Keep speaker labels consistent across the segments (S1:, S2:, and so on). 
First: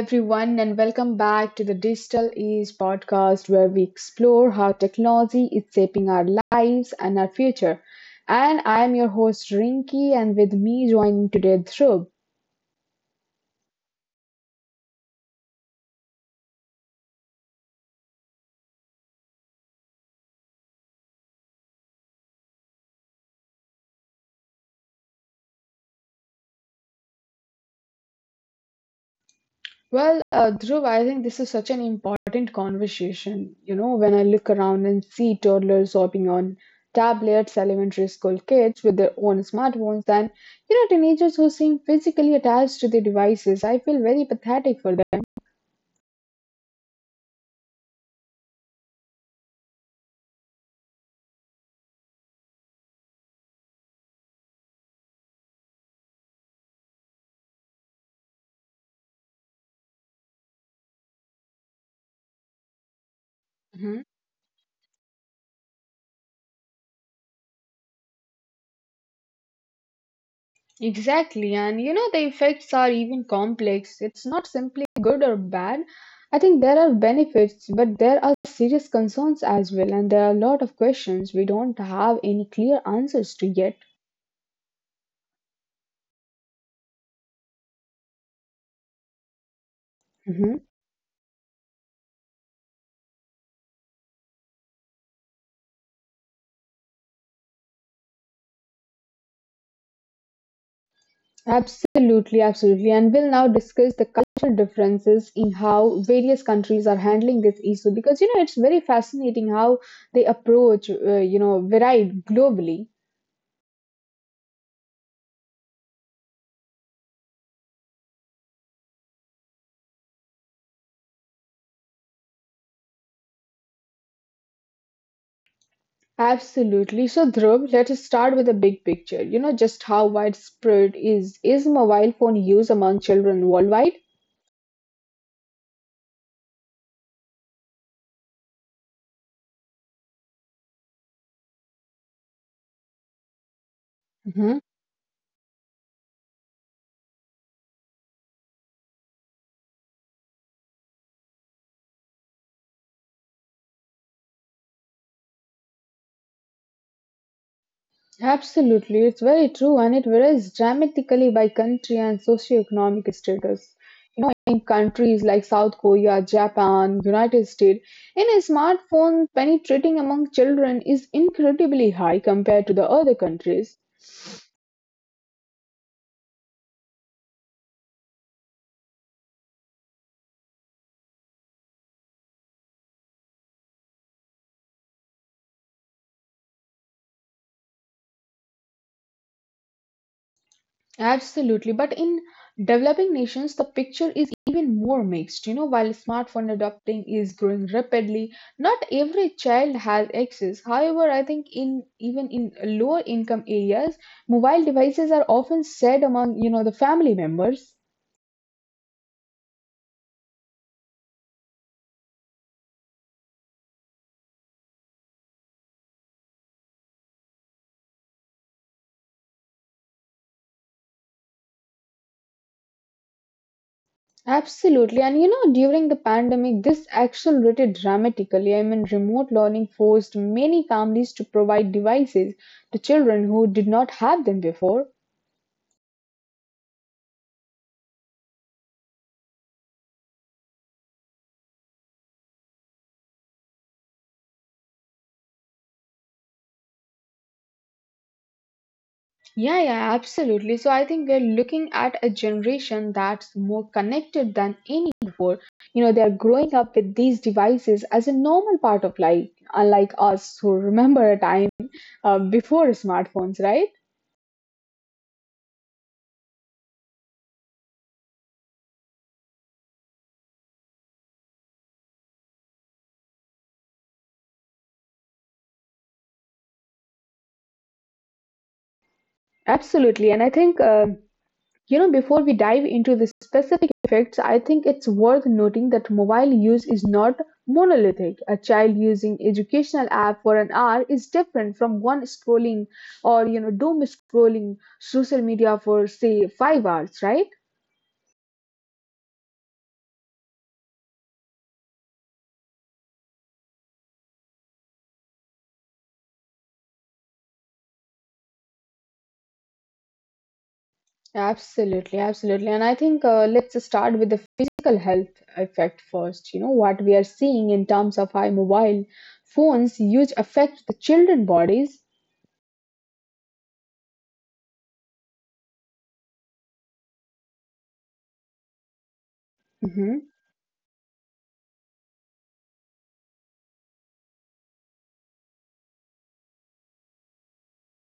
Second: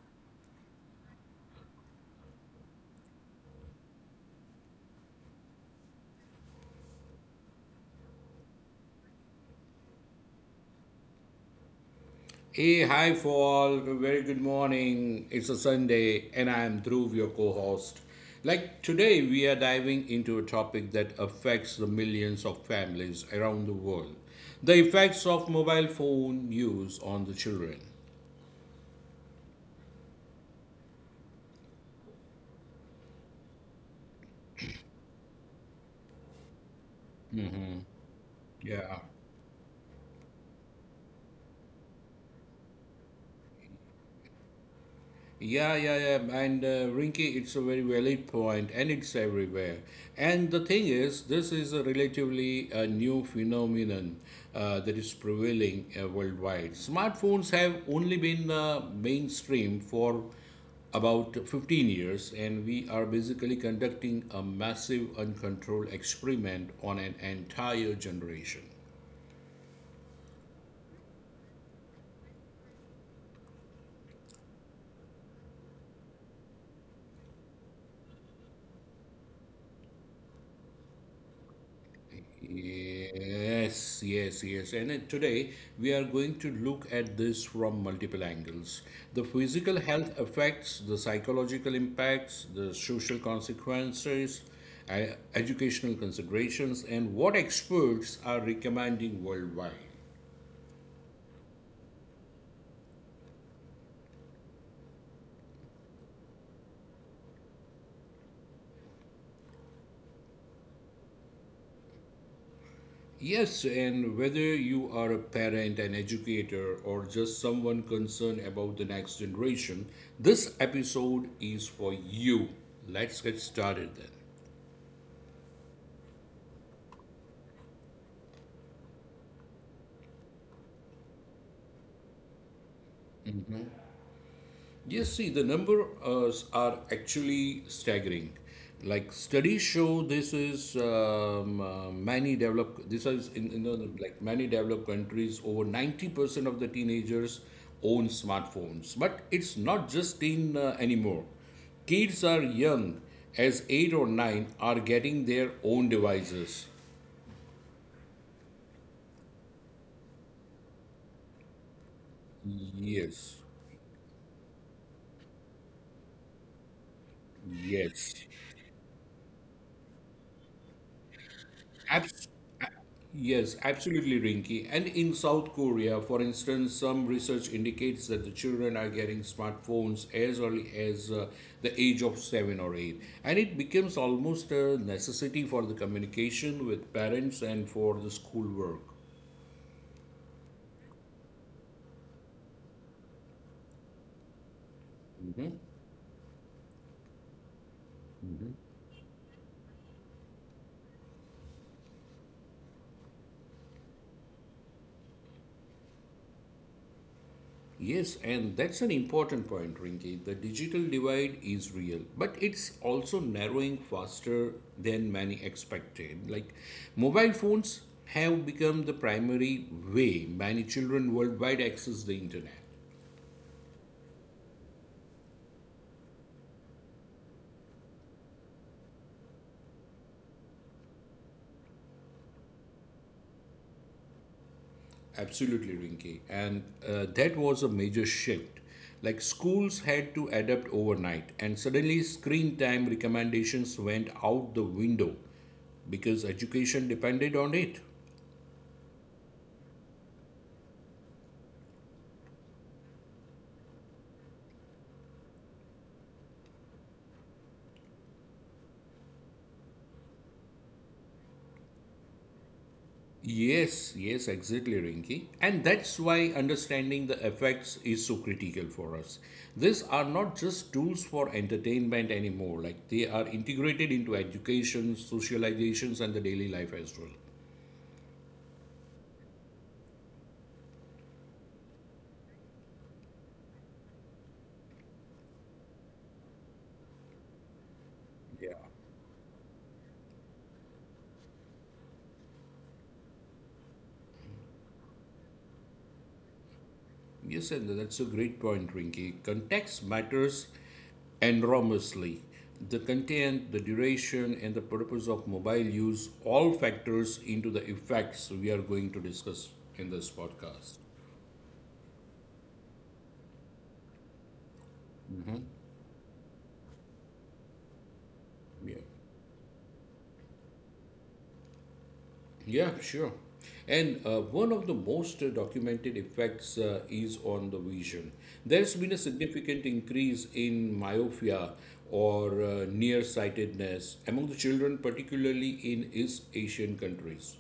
S1: everyone, and welcome back to the Digital Age podcast, where we explore how technology is shaping our lives and our future. And I'm your host, Rinki, and with me joining today, Dhruv.
S2: Hey, hi, fall. Very good morning. It's a Sunday, and I am Dhruv, your co host. Like today, we are diving into a topic that affects the millions of families around the world, the effects of mobile phone use on the children.
S1: Well, Dhruv, I think this is such an important conversation. You know, when I look around and see toddlers hopping on tablets, elementary school kids with their own
S2: Yeah.
S1: smartphones, and, you know, teenagers who seem physically attached to the devices, I feel very pathetic for them.
S2: Yeah, yeah, yeah. And Rinky, it's a very valid point, and it's everywhere. And the thing is, this is a relatively new phenomenon that is prevailing worldwide. Smartphones have only been mainstream for about 15 years, and we are basically conducting a massive, uncontrolled experiment on an entire generation.
S1: Exactly, and you know, the effects are even complex. It's not simply good or bad. I think there are benefits, but there are serious concerns as well, and there are a lot of questions we don't have any clear answers to yet.
S2: Yes, yes, yes. And today we are going to look at this from multiple angles: the physical
S1: Mhm.
S2: health effects, the psychological impacts, the social consequences, educational considerations, and what experts are recommending worldwide.
S1: Absolutely, absolutely. And we'll now discuss the cultural differences in how various countries are handling this issue because you know, it's very fascinating how they approach, you know, varied globally.
S2: Yes, and whether you are a parent, an educator, or just someone concerned about the next generation, this episode is for you. Let's get started then.
S1: Absolutely. So, Dhruv, let us start with the big picture. You know, just how widespread is mobile phone use among children worldwide?
S2: Yes, see, the numbers are actually staggering. Like studies show, this is many developed. This is in the
S1: Hmm.
S2: like many developed countries, over 90% of the teenagers own smartphones. But it's not just teen anymore. Kids are young, as eight or nine, are getting their own devices.
S1: Absolutely, it's very true, and it varies dramatically by country and socioeconomic status.
S2: Yes,
S1: You know, in countries like South Korea, Japan, United States, in a
S2: yes.
S1: smartphone penetrating among children is incredibly high compared to
S2: Abs-
S1: the other
S2: a-
S1: countries.
S2: yes, absolutely, Rinky. And in South Korea, for instance, some research indicates that the children are getting smartphones as early as the age of seven or eight. And it becomes almost a necessity for the communication with parents and for the schoolwork.
S1: Absolutely. But in developing nations, the picture is even more mixed. You know, while smartphone adopting is growing rapidly, not every child has access. However, I think in even in lower income areas, mobile devices are often shared among, you know, the family members.
S2: Yes, and that's an important point, Rinki. The digital divide is real, but it's also narrowing faster than many expected. Like, mobile phones have become the primary way many children worldwide access the internet.
S1: Absolutely. And you know, during the pandemic, this accelerated dramatically. I mean, remote learning forced many families to provide devices to children who did not have them before.
S2: Absolutely, Rinki. And that was a major shift. Like, schools had to adapt overnight, and suddenly screen time recommendations went out the window because education depended on it.
S1: Yeah, yeah, absolutely. So I think we're looking at a generation that's more connected than any before. You know, they're growing up with these devices as a normal part of life, unlike us who remember a time before smartphones, right?
S2: Yes, yes, exactly, Rinki. And that's why understanding the effects is so critical for us. These are not just tools for entertainment anymore, like they are integrated into education, socializations, and the daily life as well.
S1: Absolutely. And I think you know, before we dive into the specific effects, I think it's worth noting that mobile use is not monolithic. A child
S2: Yeah.
S1: using educational app for an hour is different from one scrolling or you know doom scrolling social media for say 5 hours, right?
S2: Yes, and that's a great point, Rinki. Context matters enormously. The content, the duration, and the purpose of mobile use all factors into the effects we are going to discuss in this podcast.
S1: Absolutely, absolutely. And I think let's start with the physical health effect first. You know, what we are seeing in terms of how mobile
S2: Yeah.
S1: phones use affect the children bodies.
S2: Yeah, sure. And one of the most documented effects is on the vision. There's been a significant increase in myopia, or nearsightedness, among the children, particularly in East Asian countries.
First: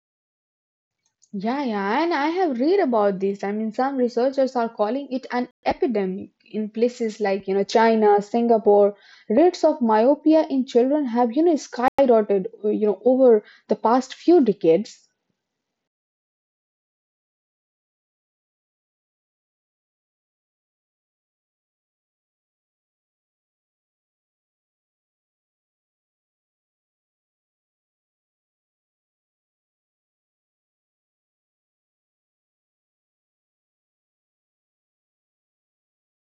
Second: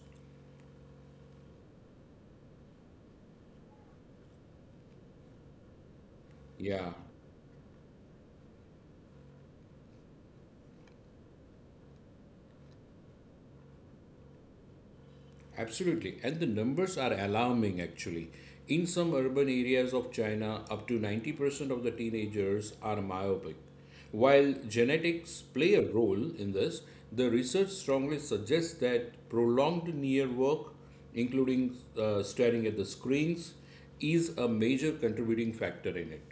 S1: Yeah, yeah, and I have read about this. I mean, some researchers are calling it an epidemic in
S2: Yeah.
S1: places like, you know, China, Singapore. Rates of myopia in children have, you know, skyrocketed, you know, over the past few decades.
S2: Absolutely. And the numbers are alarming, actually. In some urban areas of China, up to 90% of the teenagers are myopic. While genetics play a role in this, the research strongly suggests that prolonged near work, including staring at the screens, is a major contributing factor in it.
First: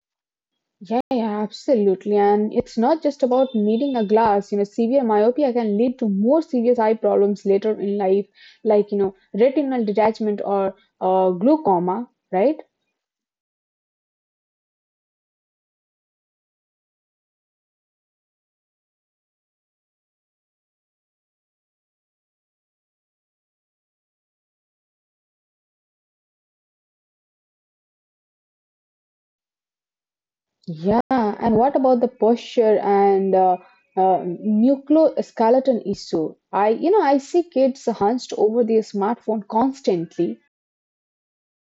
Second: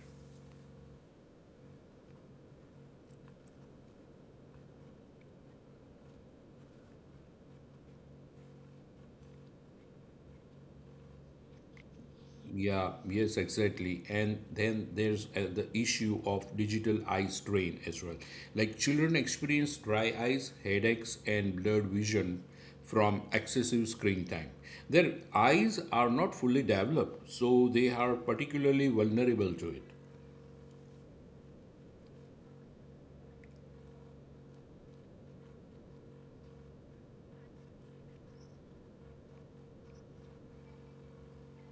S1: Yeah, yeah, absolutely. And it's not just about needing a glass. You know, severe myopia can lead to more serious eye problems later in life, like, you know, retinal detachment or glaucoma, right?
S2: Yeah, yes, exactly. And then there's the issue of digital eye strain as well. Like children experience dry eyes, headaches, and blurred vision from excessive screen time. Their eyes are not fully developed, so they are particularly vulnerable to it.
S1: Yeah, and what about the posture and nucleoskeleton issue? I, you know, I see kids hunched over their smartphone constantly.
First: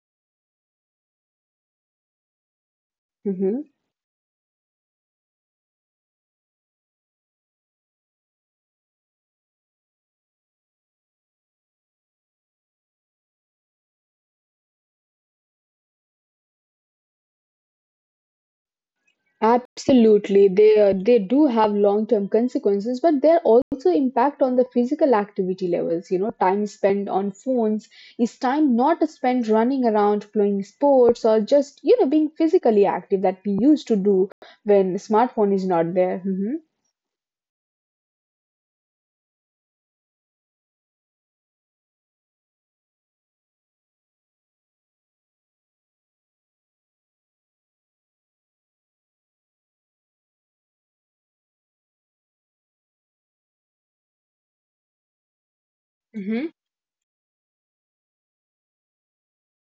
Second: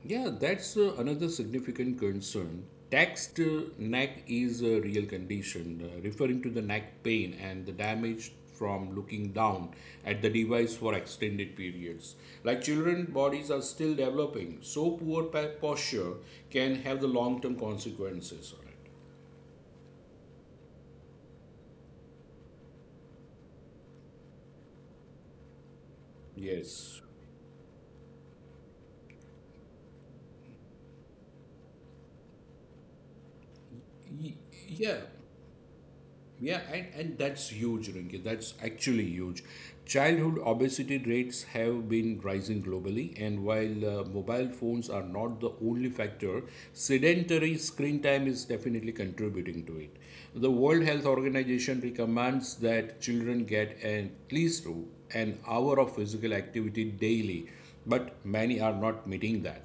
S2: Yeah, that's another significant concern. Taxed
S1: Hmm.
S2: neck is a real condition, referring to the neck pain and the damage from looking down at the device for extended periods. Like children, bodies are still developing, so poor posture can have the long term consequences on it.
S1: Absolutely, they do have long-term consequences, but they're also impact on the physical activity levels. You know, time
S2: Yes.
S1: spent on phones is time not spent running around, playing sports, or just you know being physically active that we used to do
S2: Y-
S1: when
S2: yeah.
S1: smartphone is not there. Hmm.
S2: Yeah, and that's huge, Rinki. That's actually huge. Childhood obesity rates have been rising globally, and while mobile phones are not the only factor, sedentary screen time is definitely contributing to it. The World Health Organization recommends that children get at least an hour of physical activity daily, but many are not meeting that.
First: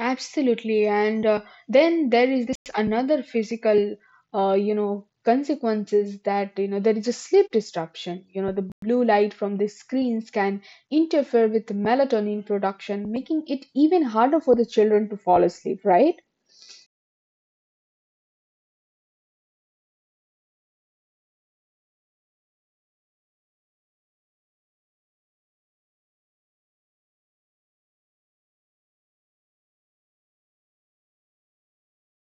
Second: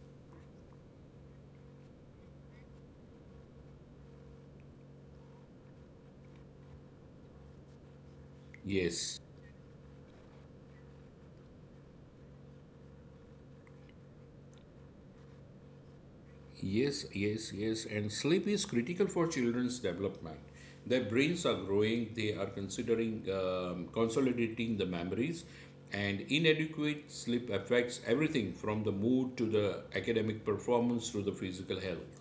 S1: Absolutely, and then there is this another physical, you know, consequences that you know there is a sleep disruption. You know, the blue
S2: Yes.
S1: light from the screens can interfere with melatonin production, making it even harder for the children to fall asleep. Right?
S2: Yes, yes, yes. And sleep is critical for children's development. Their brains are growing, they are considering consolidating the memories, and inadequate sleep affects everything from the mood to the academic performance to the physical health.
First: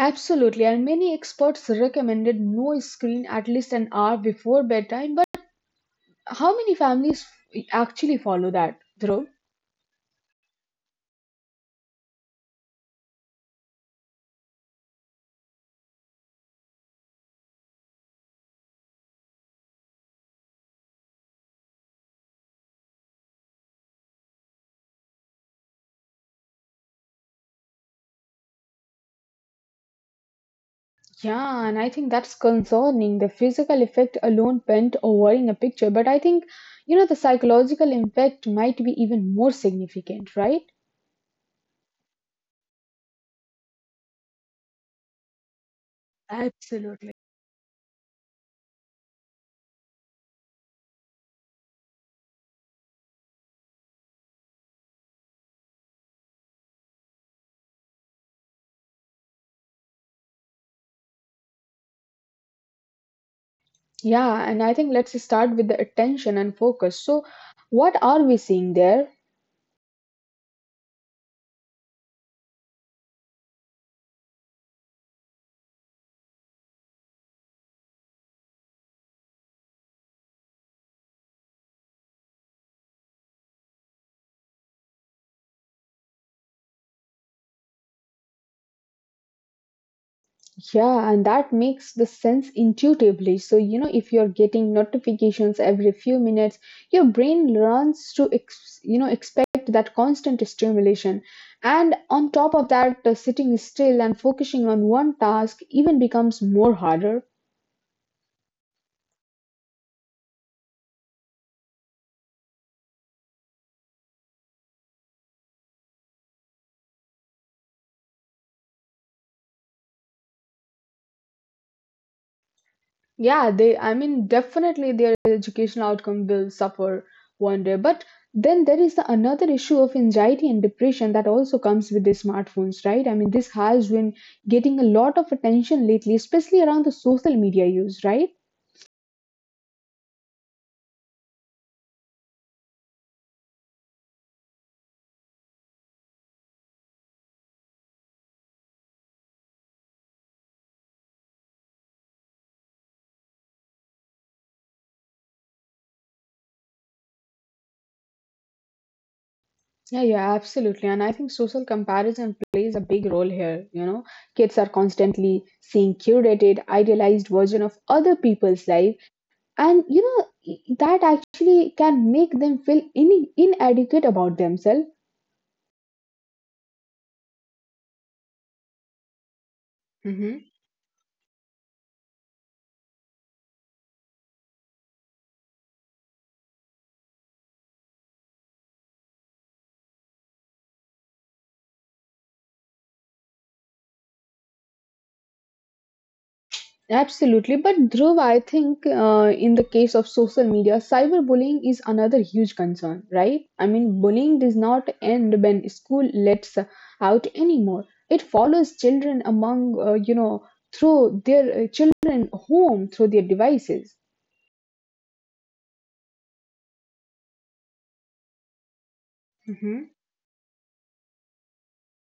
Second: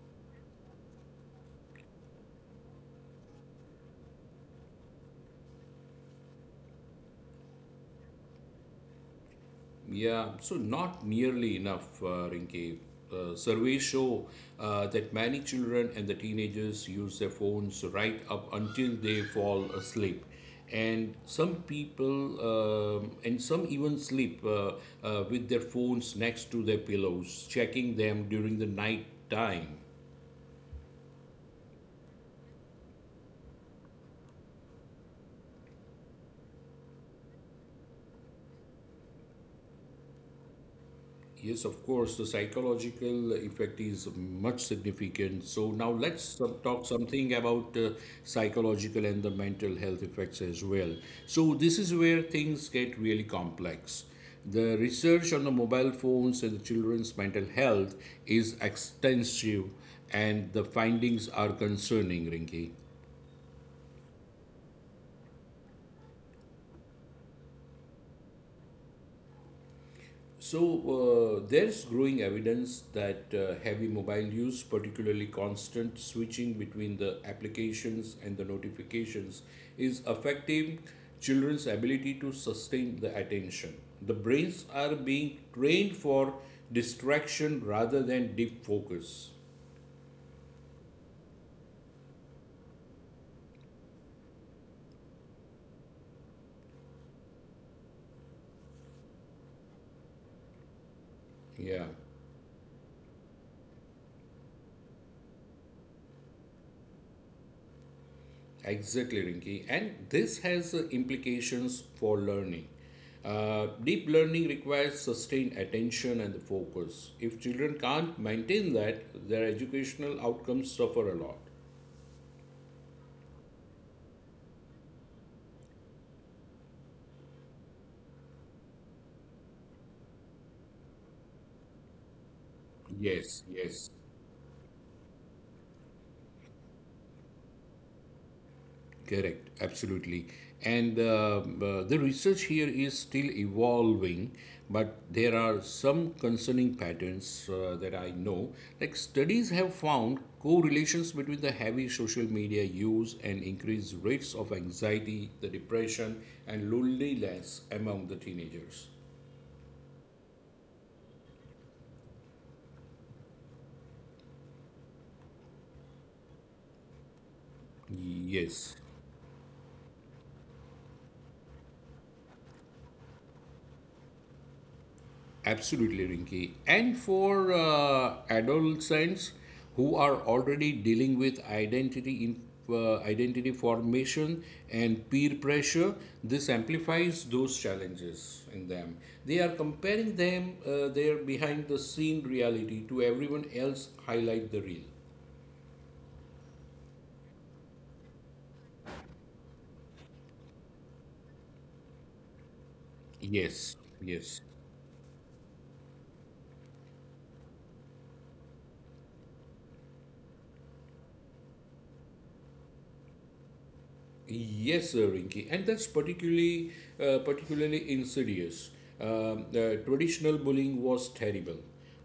S1: Absolutely, and many experts recommended no screen at least an hour before bedtime. But how many families actually follow that, Dhruv?
S2: Yeah, so not nearly enough, Rinke. Surveys show that many children and the teenagers use their phones right up until they fall asleep. And some people, and some even sleep with their phones next to their pillows, checking them during the night time.
S1: Yeah, and I think that's concerning. The physical effect alone bent over in a picture, but I think, you know, the psychological impact might be even more significant, right?
S2: Yes, of course, the psychological effect is much significant. So now let's talk
S1: Absolutely.
S2: something about psychological and the mental health effects as well. So this is where things get really complex. The research on the mobile phones and the children's mental health is extensive, and the findings are concerning, Rinki.
S1: Yeah, and I think let's start with the attention and focus. So, what are we seeing there?
S2: So, there's growing evidence that heavy mobile use, particularly constant switching between the applications and the notifications, is affecting children's ability to sustain the attention. The brains are being trained for distraction rather than deep focus.
S1: Yeah, and that makes the sense intuitively. So, you know, if you're getting notifications every few minutes, your brain learns to, you know, expect that constant stimulation.
S2: Yeah.
S1: And on top of that, sitting still and focusing on one task even becomes more harder.
S2: Exactly, Rinki. And this has implications for learning. Deep learning requires sustained attention and focus. If children can't maintain that, their educational outcomes suffer a lot.
S1: Yeah, they, I mean, definitely their educational outcome will suffer one day. But then there is the another issue of anxiety and depression that also comes with the smartphones, right? I mean, this
S2: Yes,
S1: has
S2: yes.
S1: been getting a lot of attention lately, especially around the social media use, right?
S2: Correct, absolutely. And the research here is still evolving, but there are some concerning patterns that I know. Like studies have found correlations between the heavy social media use and increased rates of anxiety, the depression, and loneliness among the teenagers.
S1: Yeah, yeah, absolutely. And I think social comparison plays a big role here. You know, kids are constantly seeing curated, idealized version of other
S2: Yes.
S1: people's life. And you know, that actually can make them feel inadequate about themselves.
S2: Absolutely, Rinki. And for adolescents who are
S1: Hmm.
S2: already dealing with identity formation and peer pressure, this amplifies those challenges in them. They are comparing them their behind the scene reality to everyone else highlight the real.
S1: Absolutely. But Dhruv, I think in the case of social media, cyberbullying is another huge concern, right? I
S2: Yes,
S1: mean, bullying
S2: yes.
S1: does not end when school lets out anymore. It follows children among, you know, through their children home, through their devices.
S2: Yes, Rinki, and that's particularly insidious. The traditional bullying was terrible,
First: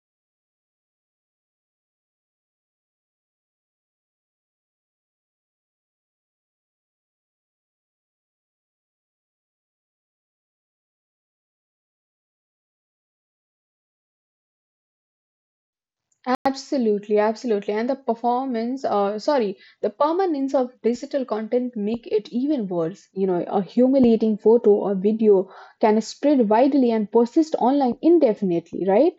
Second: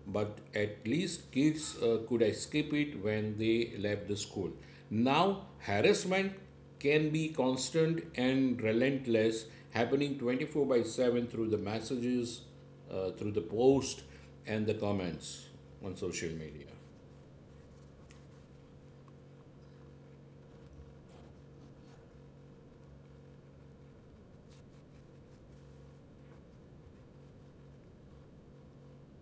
S2: but at least kids could escape it when they left the school. Now, harassment can be constant and relentless, happening 24 by 7 through the messages, through the post, and the comments on social media.
S1: Absolutely, absolutely. And the the permanence of digital content make it even worse. You know, a humiliating photo or video can spread widely and persist online indefinitely, right?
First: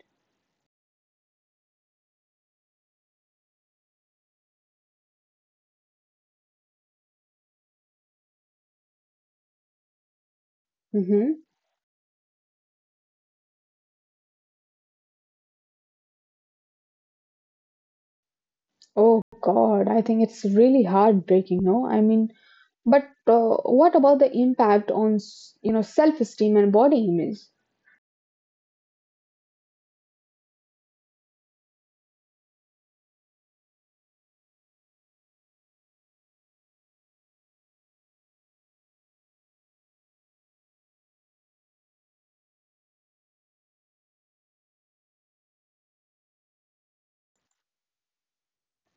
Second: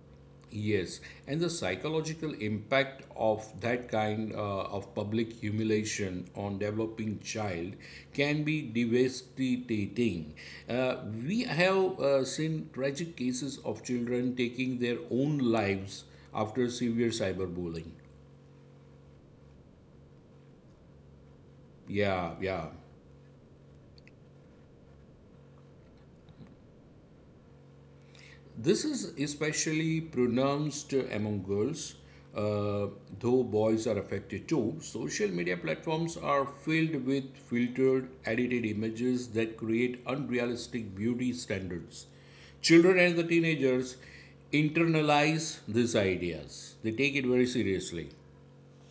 S2: Yes, and the psychological impact of that kind of public humiliation on developing child can be devastating. Uh,
S1: Mm-hmm.
S2: we have seen tragic cases of children taking their own lives after severe cyberbullying.
S1: Oh God, I think it's really heartbreaking, no? I mean,
S2: Yeah, yeah.
S1: but what about the impact on, you know, self-esteem and body image?
S2: This is especially pronounced among girls, uh, though boys are affected too. Social media platforms are filled with filtered, edited images that create unrealistic beauty standards. Children and the teenagers internalize these ideas, they take it very seriously.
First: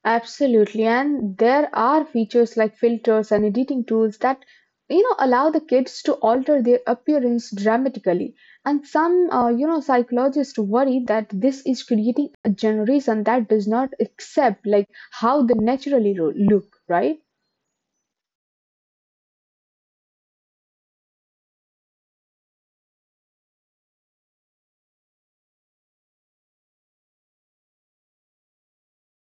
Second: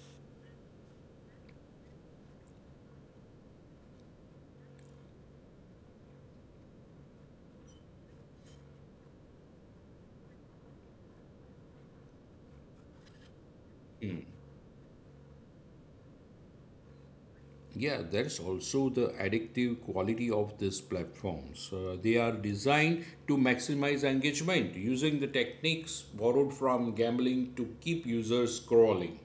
S1: Absolutely, and there are features like filters and editing tools that you know allow the kids to alter their appearance dramatically. And some you know psychologists worry that this is creating a generation that does not accept like how they naturally look, right?
S2: Yeah, that's also the addictive quality of these platforms. They are designed to maximize engagement using the techniques borrowed from gambling to keep users scrolling.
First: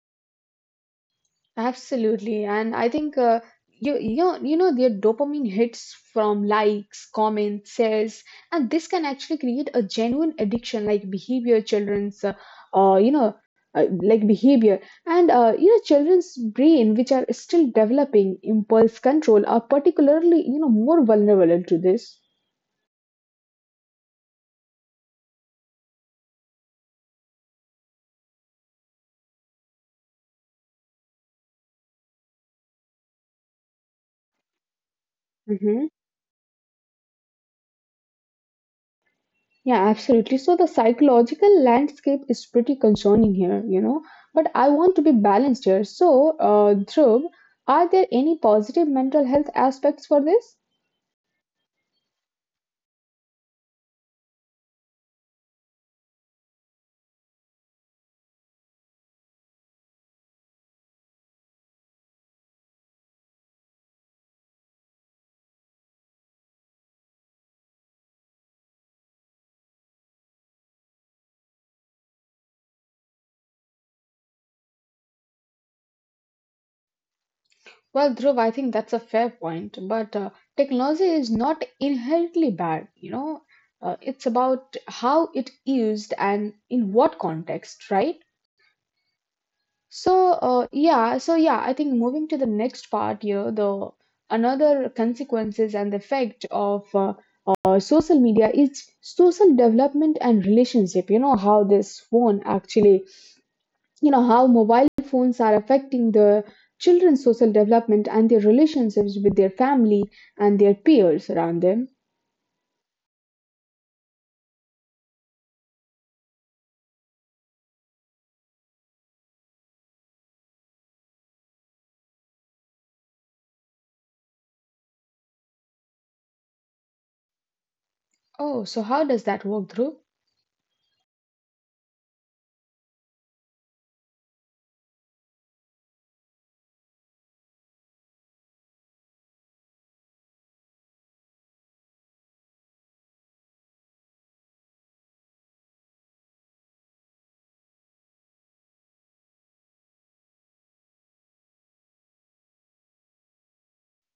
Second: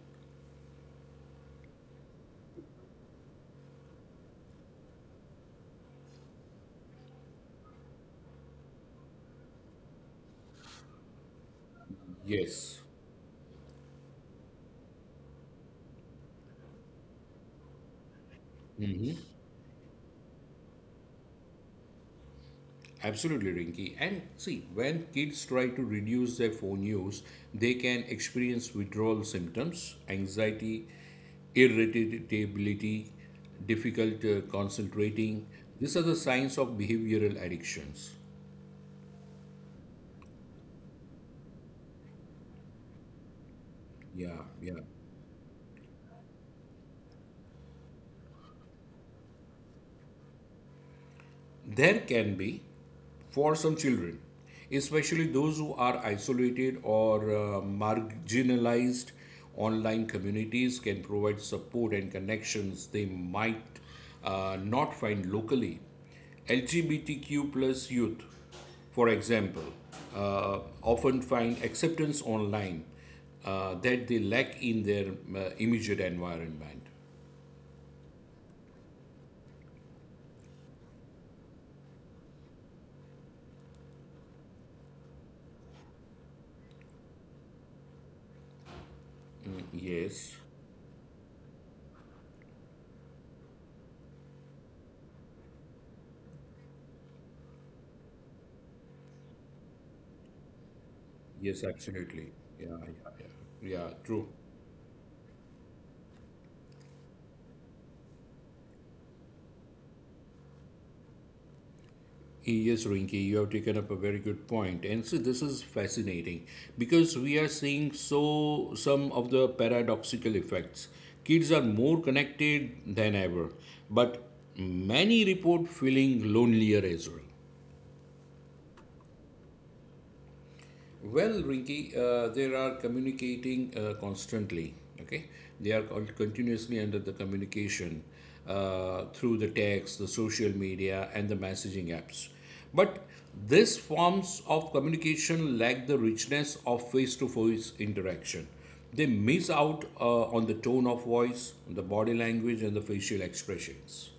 S1: Absolutely, and I think you know their dopamine hits from likes, comments, shares, and this can actually create a genuine addiction like behavior children's
S2: Yes,
S1: you know like behavior and you know children's brain which are still developing impulse control are particularly you know more vulnerable to this.
S2: absolutely, Rinky. And see, when kids try to reduce their phone use, they can experience withdrawal symptoms, anxiety, irritability, difficult concentrating. These are the signs of behavioral addictions.
S1: Yeah, absolutely. So the psychological landscape is pretty concerning here, you know.
S2: Yeah,
S1: But I
S2: yeah.
S1: want to be balanced here. So, Dhruv, are there any positive mental health aspects for this?
S2: There can be for some children, especially those who are isolated or marginalized. Online communities can provide support and connections they might not find locally. LGBTQ plus youth, for example, often find acceptance online that they lack in their immediate environment.
S1: Well, Dhruv, I think that's a fair point, but technology is not inherently bad, you know. It's about how it used and in what context, right? So,
S2: Yes,
S1: yeah, I think moving to the next part here, the another consequences and the effect of social media is social development and relationship you know
S2: yes,
S1: how this
S2: absolutely.
S1: phone
S2: Yeah,
S1: actually
S2: yeah, yeah, yeah,
S1: you know
S2: true.
S1: how mobile phones are affecting the children's social development and their relationships with their family and their peers around them.
S2: Yes, Rinki, you have taken up a very good point. And see, this is fascinating because we are seeing so some of the paradoxical effects. Kids are more connected than ever, but many report feeling lonelier as well.
S1: Oh, so how does that work through?
S2: Well, Rinki, they are communicating constantly. Okay, they are continuously under the communication through the text, the social media, and the messaging apps. But these forms of communication lack the richness of face-to-face interaction. They miss out on the tone of voice, the body language, and the facial expressions.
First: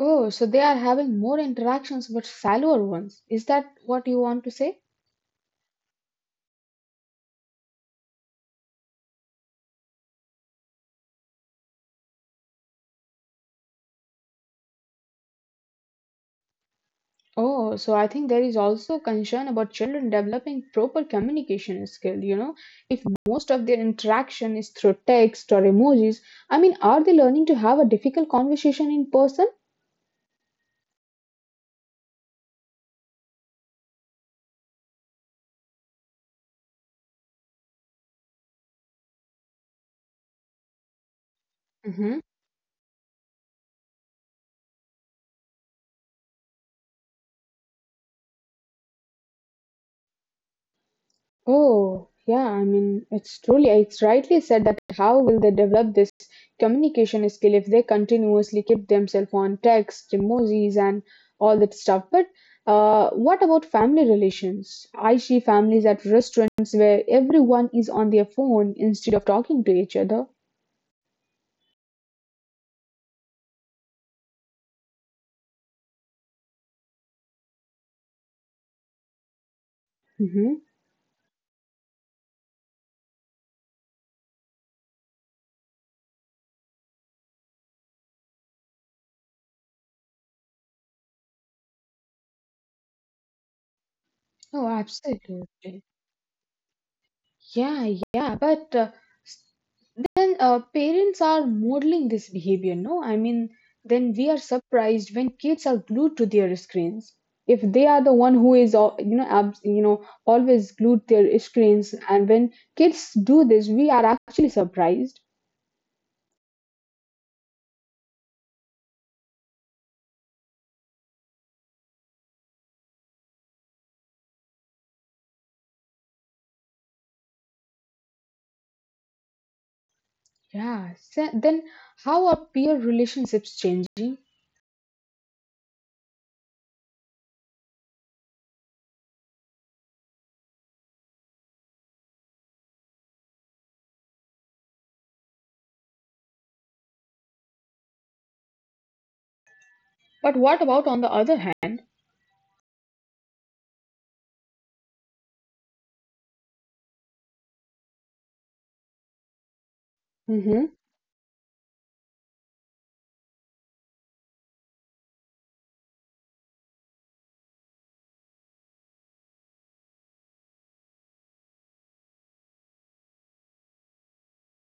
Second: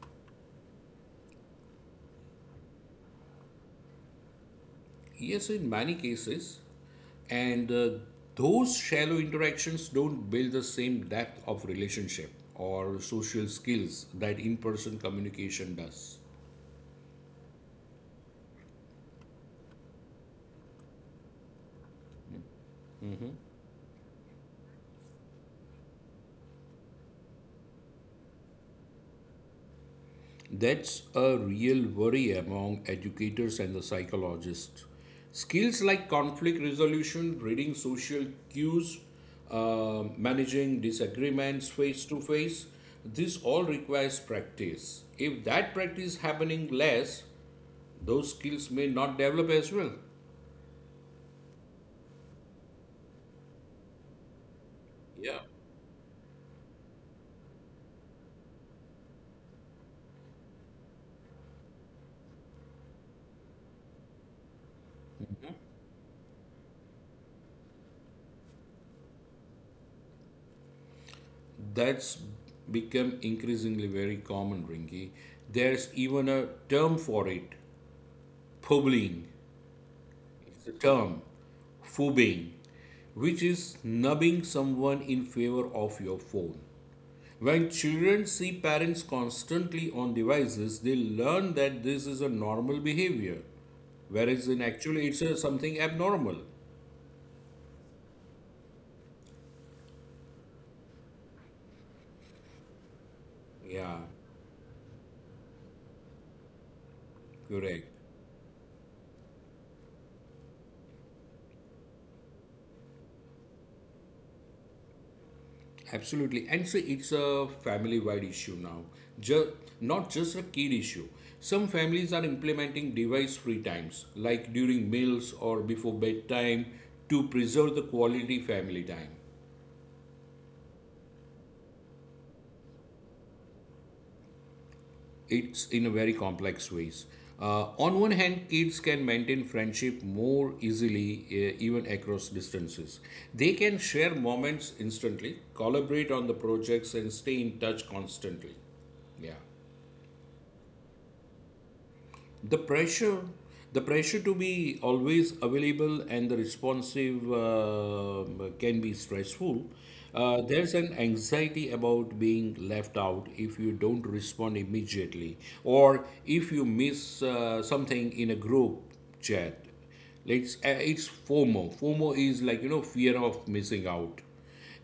S1: Oh, so they are having more interactions but shallower ones, is that what you want to say?
S2: Yes, in many cases. And those shallow interactions don't build the same depth of relationship or social skills that in person communication does.
S1: Oh, so I think there is also concern about children developing proper communication skill. You know, if most of their interaction is through text or emojis, I mean, are they learning to have a difficult conversation in person?
S2: That's a real worry among educators and the psychologists. Skills like conflict resolution, reading social cues, managing disagreements face
S1: Mhm.
S2: to face, this all requires practice. If that practice happening less, those skills may not develop as well.
S1: Oh, yeah, I mean, it's truly, it's rightly said that how will
S2: Yeah.
S1: they develop this communication skill if they continuously keep themselves on text, emojis, and all that stuff. But what about family relations? I see families at restaurants where everyone is on their phone instead of talking to each other.
S2: That's become increasingly very common, Rinki. There's even a term for it, publing. It's a
S1: Mm-hmm.
S2: term, phobing, which is numbing someone in favor of your phone. When children see parents constantly on devices, they learn that this is a normal behavior, whereas in
S1: Oh,
S2: actually it's a, something
S1: absolutely.
S2: abnormal.
S1: Yeah, yeah, but Then parents are modeling this behavior, no? I mean,
S2: Yeah,
S1: then we are surprised when kids are glued to their screens. If
S2: correct.
S1: they are the one who is, you know, always glued to their screens, and when kids do this, we are actually surprised.
S2: Absolutely, and so it's a family-wide issue now, just not just a kid issue. Some families are implementing device-free times, like during meals or before bedtime, to preserve the quality family time.
S1: Yeah. Then how are peer relationships changing?
S2: It's in a very complex ways. On one hand, kids can maintain friendship more easily, even across distances. They can share moments instantly, collaborate on the projects, and stay in touch constantly. Yeah.
S1: But what about on the other hand?
S2: the pressure the pressure to be always available and the responsive can be stressful.
S1: Mm-hmm.
S2: There's an anxiety about being left out if you don't respond immediately or if you miss something in a group chat. It's fomo. is, like, you know, fear of missing out,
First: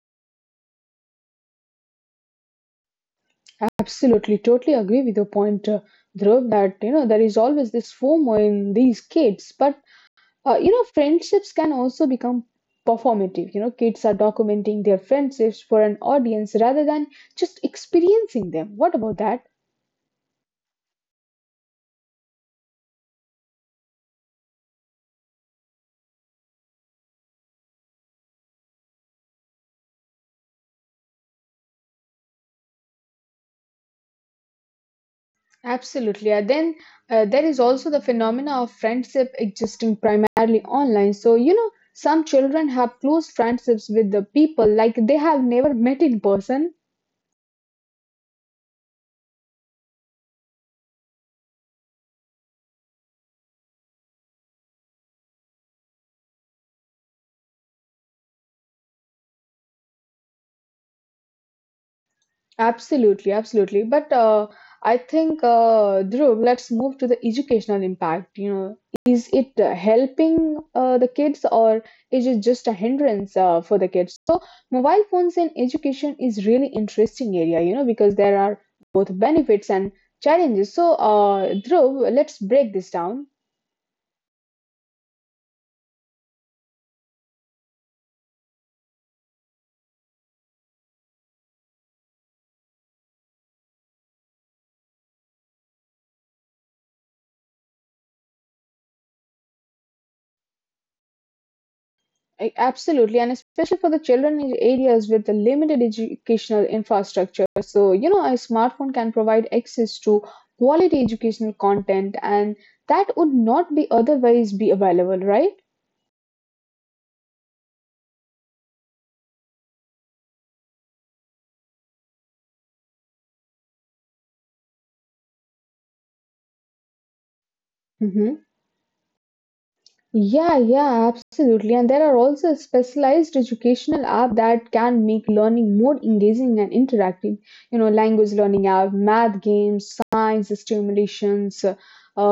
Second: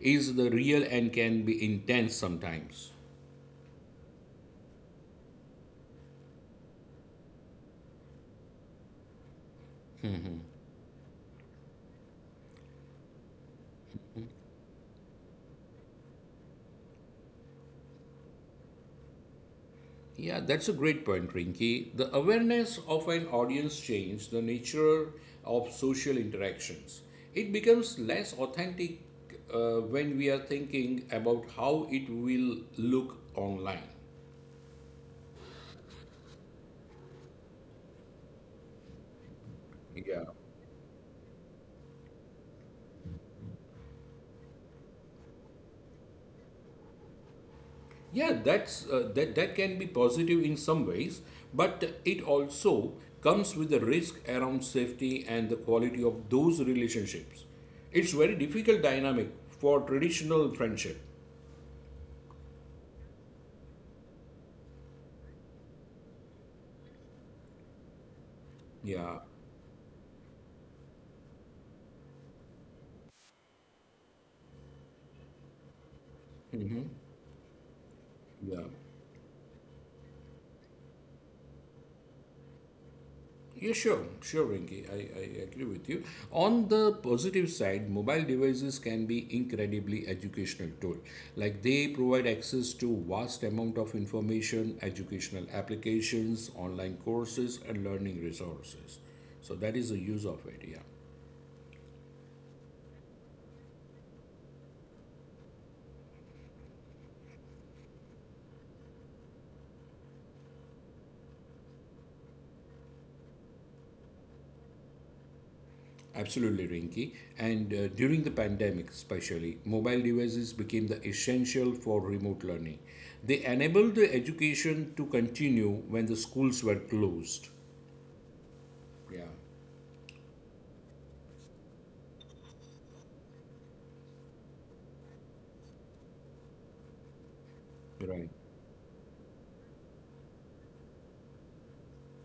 S2: is the real and can be intense sometimes.
S1: Absolutely, totally agree with your point, Dhruv, that you know there is always this FOMO in these kids. But you know, friendships can also become performative. You know, kids are documenting their friendships for an audience rather than just experiencing them. What about that?
S2: Yeah, that's a great point, Rinki. The awareness of an audience changes the nature of social interactions. It becomes less authentic when we are thinking about how it will look online.
S1: Absolutely. And then there is also the phenomena of friendship
S2: Yeah.
S1: existing primarily online. So, you know, some children have close friendships with the people like they have never met in person.
S2: That can be positive in some ways, but it also comes with a risk around safety and the quality of those relationships. It's very difficult dynamic for traditional friendship.
S1: Absolutely, absolutely. But I think, Dhruv, let's move to the educational impact. You know,
S2: Yeah,
S1: is it helping the kids or is it just a hindrance for the kids? So, mobile phones in education is really interesting area. You know, because there are
S2: yeah.
S1: both benefits and challenges. So, Dhruv, let's break this down.
S2: Yeah, sure, Rinki. I agree with you. On the positive side, mobile devices can be incredibly educational tool. Like they provide access to vast amount of information, educational applications, online courses, and learning resources. So that is the use of it. Yeah,
S1: Absolutely, and especially for the children in areas with the limited educational infrastructure. So, you know, a smartphone can provide access to quality educational content, and that would not be otherwise be available, right?
S2: absolutely, Rinki. And during the pandemic, especially, mobile devices became the essential for remote learning. They enabled the education to continue when the schools were closed.
S1: Mhm.
S2: Yeah.
S1: Yeah, yeah, absolutely. And there are also specialized educational app that can make learning more engaging and interactive. You know, language
S2: Right.
S1: learning app, math games, science stimulations,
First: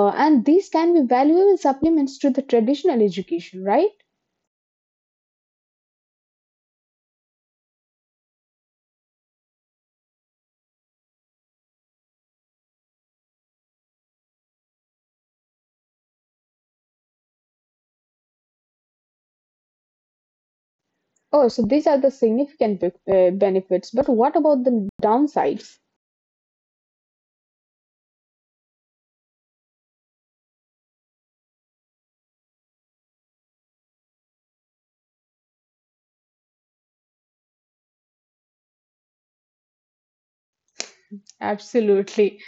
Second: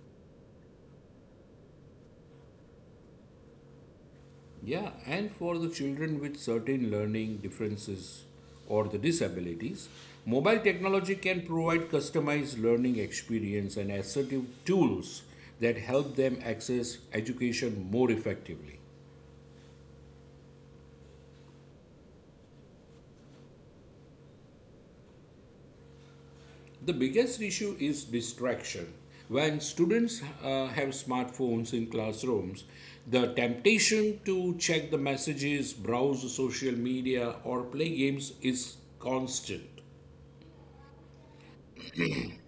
S1: and these can be valuable supplements to the traditional education, right?
S2: Yeah, and for the children with certain learning differences or the disabilities, mobile technology can provide customized learning experience and assertive tools that help them access education more effectively.
S1: Oh, so these are the significant benefits. But what about the downsides?
S2: The biggest issue is distraction. When students have smartphones in classrooms, the temptation to check the messages, browse social media, or play games is constant.
S1: Absolutely.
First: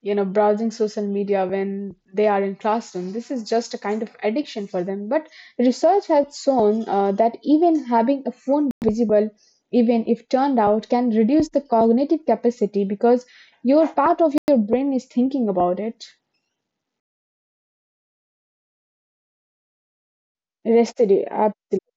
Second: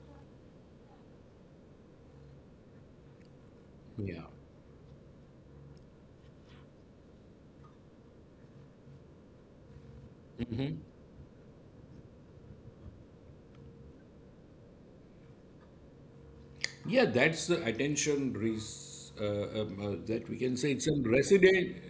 S1: You know, browsing social media when they are in classroom, this is just a kind of
S2: Yeah.
S1: addiction for them. But research has shown that even having a phone visible, even if turned out, can reduce the cognitive capacity because your part of your brain is thinking about it.
S2: Yeah, that's the attention res- That we can say it's a
S1: Residue,
S2: resident
S1: absolutely.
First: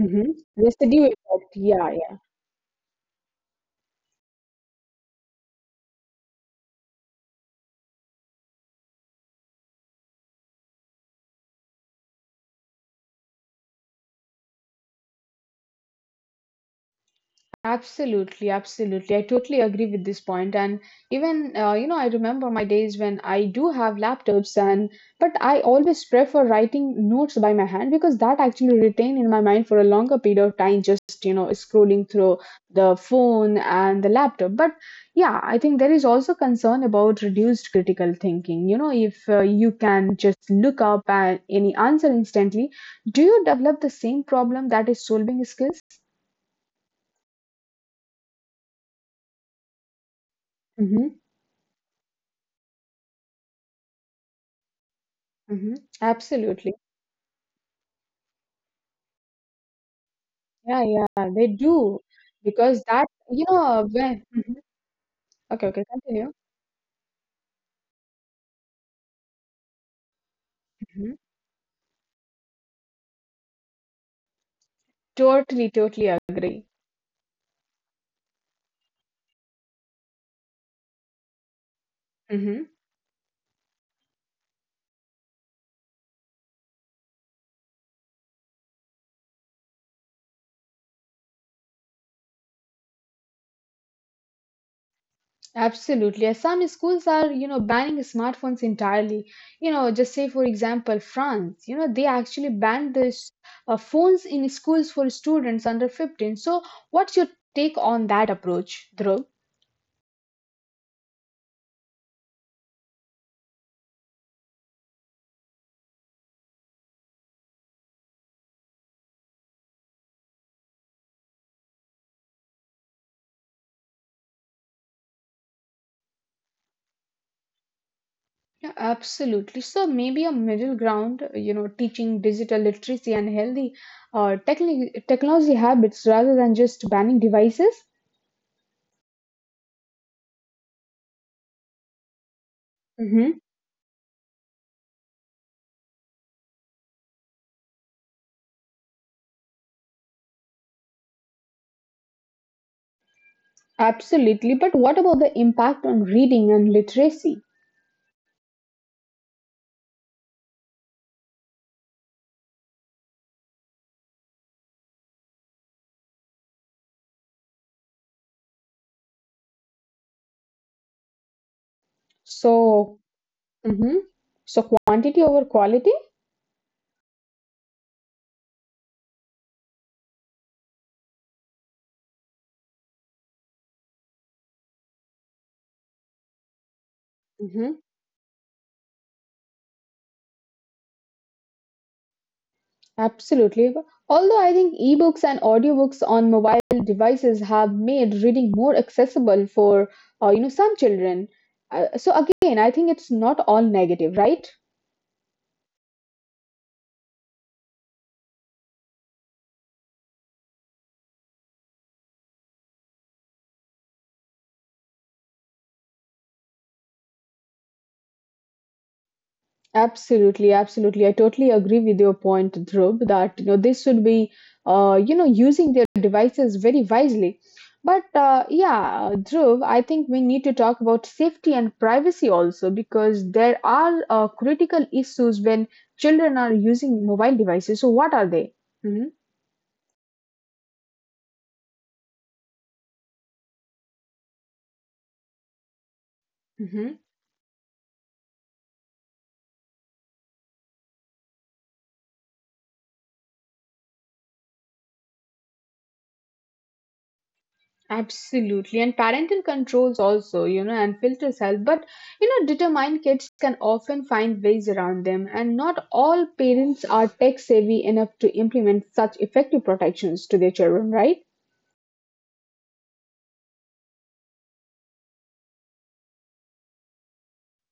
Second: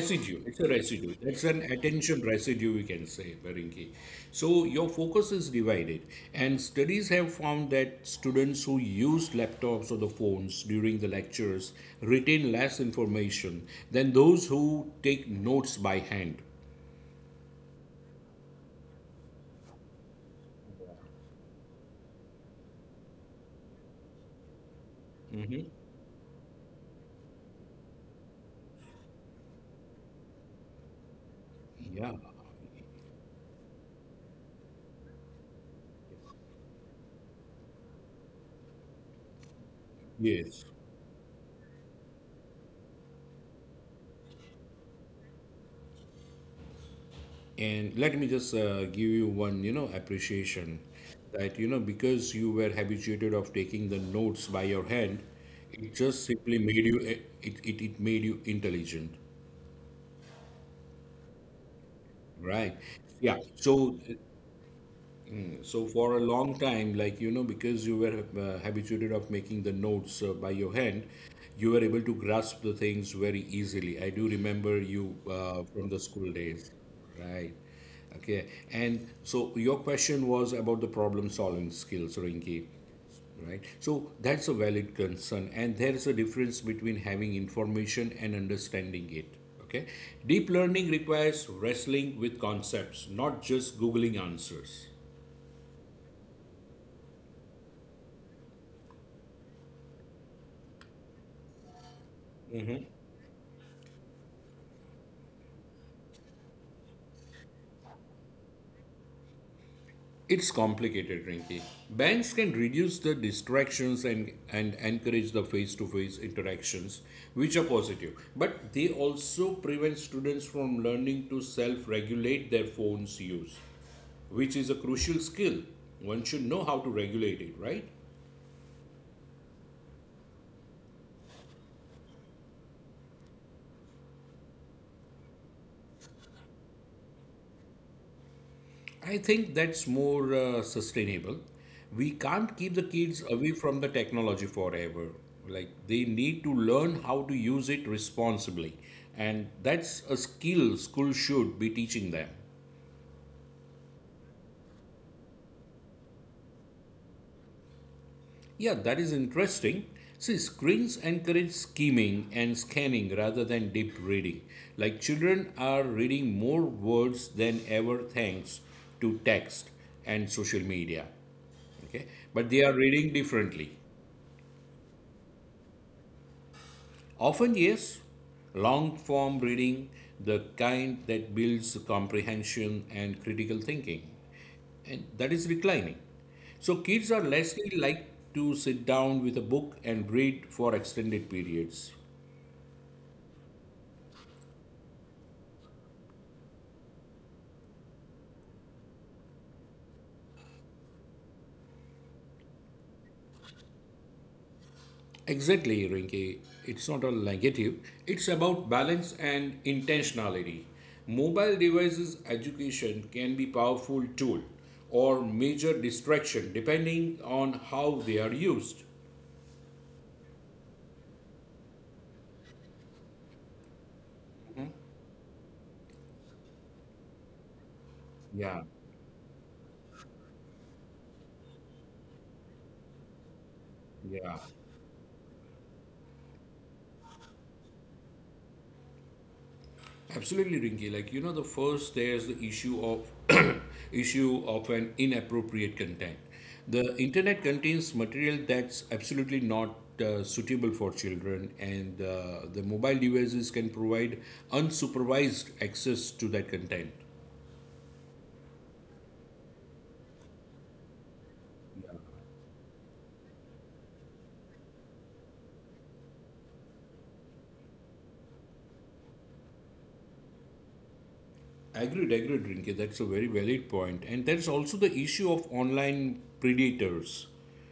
S1: Hmm,
S2: It's a
S1: residue
S2: residue. That's
S1: effect,
S2: an
S1: yeah.
S2: attention residue, we can say, Barinki. So your focus is divided, and studies have found that students who used laptops or the phones during the lectures retain less information than those who take notes by hand.
S1: Absolutely, absolutely. I totally agree with this point. And even you know, I remember my days when I do have laptops, and but I always prefer writing notes by my hand because that actually retain in my mind for a longer period of time. Just
S2: Yeah.
S1: scrolling through the phone and the laptop. But yeah, I think there is also concern about reduced critical thinking. You know, if you can just
S2: Yes.
S1: look up at any answer instantly, do you develop the same problem that is solving skills?
S2: And let me just give you one, appreciation
S1: Mm-hmm.
S2: that, you know, because you were habituated of taking the notes by your hand, it
S1: Hmm.
S2: just simply made you,
S1: Absolutely.
S2: it made you intelligent,
S1: Yeah, yeah, they do.
S2: right?
S1: Because
S2: Yeah.
S1: that, you
S2: So
S1: know, when, mhm.
S2: So
S1: Okay, okay,
S2: for a
S1: continue.
S2: long time, like you know, because you were habituated of making the notes by your hand,
S1: Mhm.
S2: you were able to grasp the things very easily. I do remember you
S1: Totally,
S2: from the
S1: totally
S2: school days,
S1: agree.
S2: right? Okay, and so your question was about the problem solving skills, Rinki.
S1: Hmm.
S2: Right. So that's a valid concern, and there is a difference between having information and understanding it. Okay. Deep learning requires wrestling with concepts, not just Googling answers.
S1: Absolutely. As some schools are, you know, banning smartphones entirely. You know, just say, for example, France, you know, they actually banned this phones in schools for students under 15. So, what's your take on that approach, Dhruv?
S2: It's complicated, Rinki. Banks can reduce the distractions and encourage the face to face interactions, which are positive. But they also prevent students from learning to self regulate their phone's use, which is a crucial skill. One should know how to regulate it, right?
S1: Absolutely. So maybe a middle ground, you know, teaching digital literacy and healthy technology habits rather than just banning devices.
S2: I think that's more sustainable. We can't keep the kids
S1: Hmm.
S2: away from the technology forever. Like they need to learn how to use it responsibly, and that's a skill school should be teaching them.
S1: Absolutely. But what about the impact on reading and literacy?
S2: Yeah, that is interesting. See, screens encourage scheming and scanning rather than deep reading. Like children are reading more words than ever thanks to text and social media. Okay, but they are
S1: So,
S2: reading differently.
S1: hmm, so quantity over quality?
S2: Often, yes, long form reading, the kind that builds comprehension and critical thinking, and that is declining. So, kids are less
S1: Hmm.
S2: like to sit down with a book and read for extended periods.
S1: Absolutely. But although I think ebooks and audiobooks on mobile devices have made reading more accessible for, you know, some children. So again, I think it's not all negative, right?
S2: Exactly, Rinki. It's not a negative, it's about balance and intentionality. Mobile devices education can be powerful tool or major distraction depending on how they are used.
S1: Absolutely, absolutely. I totally agree with your point, Dhruv, that you know they should be you know, using their devices very wisely. But
S2: Yeah,
S1: Yeah, Dhruv, I think we need to talk about safety and privacy also because there are
S2: yeah.
S1: critical issues when children are using mobile devices. So what are they?
S2: Absolutely, Rinky. Like you know, the first there's the issue of issue of an inappropriate content. The
S1: Hmm.
S2: internet contains material that's absolutely not suitable for children, and the mobile devices can provide unsupervised access to that content.
S1: Absolutely, and parental controls also, you know, and filters help. But you know, determined kids can often find ways around them, and not all parents are tech savvy enough to implement such effective protections to their children, right?
S2: Agreed, Rinke. That's a very valid point. And there's also the issue of online predators,